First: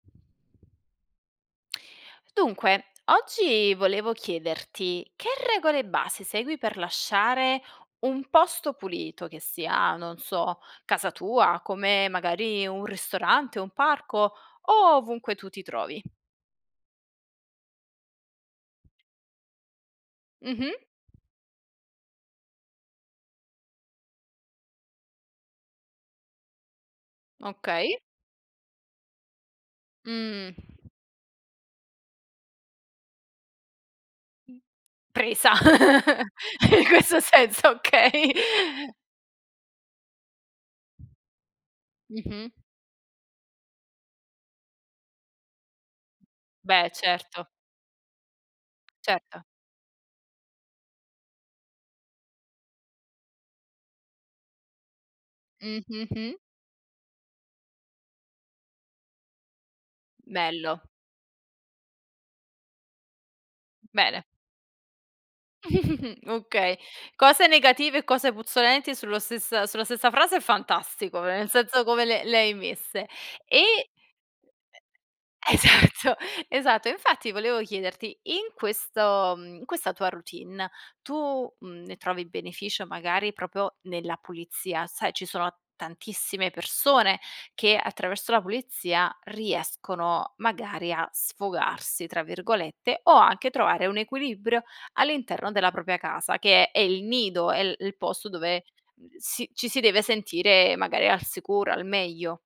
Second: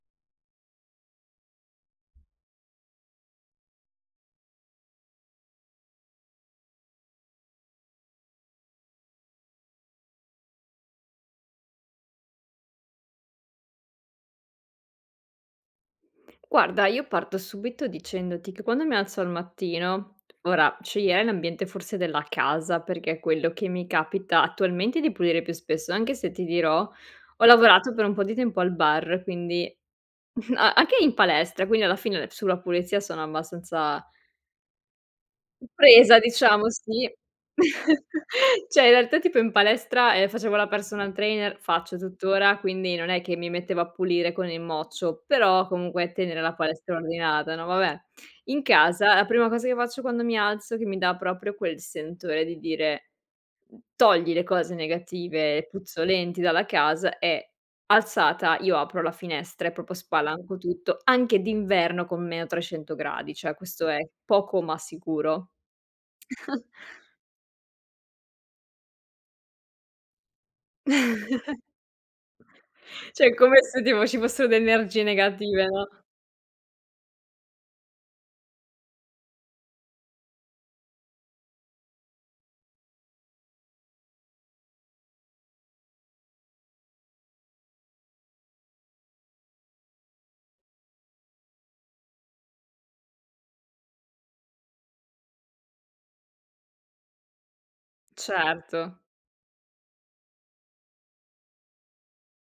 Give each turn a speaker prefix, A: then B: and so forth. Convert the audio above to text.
A: Dunque, oggi volevo chiederti che regole base segui per lasciare un posto pulito che sia, non so, casa tua, come magari un ristorante, un parco o ovunque tu ti trovi.
B: Guarda, io parto subito dicendoti che quando mi alzo al mattino
A: Mh-mh.
B: ora sceglierei l'ambiente forse della casa, perché è quello che mi capita attualmente di pulire più spesso, anche se ti dirò, ho lavorato
A: Okay.
B: per un po' di tempo al bar, quindi
A: Mhmm.
B: a anche in palestra, quindi alla fine sulla pulizia sono abbastanza
A: Presa
B: presa diciamo,
A: in
B: sì.
A: questo senso, okay.
B: Cioè in realtà tipo in palestra, ehm, facevo la personal trainer faccio
A: Mh-mh.
B: tuttora, quindi non è che mi mettevo a pulire con il mocio, però comunque tenere la
A: Beh,
B: palestra
A: certo.
B: ordinata, no, vabbè. In casa la
A: Certo.
B: prima cosa che faccio quando mi alzo, che mi dà proprio quel sentore di dire: "Togli le cose negative,
A: Mh-mh, mh.
B: puzzolenti dalla casa". E alzata io apro la finestra e proprio spalanco
A: Bello.
B: tutto, anche d'inverno con meno 300 gradi, cioè questo è
A: Bene.
B: poco ma sicuro.
A: Okay. Cose negative e cose puzzolenti sullo stessa sulla stessa frase è fantastico, vera nel senso come le le hai messe.
B: Cioè, come se
A: E
B: tipo ci fossero le energie negative, no?
A: esatto, esatto. Infatti volevo chiederti in questo mhmm, in questa tua routine tu, mhmm, ne trovi beneficio magari proprio, nella pulizia? Sai, ci sono tantissime persone che attraverso la pulizia riescono magari a "sfogarsi" tra virgolette o anche trovare un equilibrio all'interno della propria casa che è è il nido, è l il posto dove,
B: Certo.
A: uhm, si ci si deve sentire magari al sicuro, al meglio.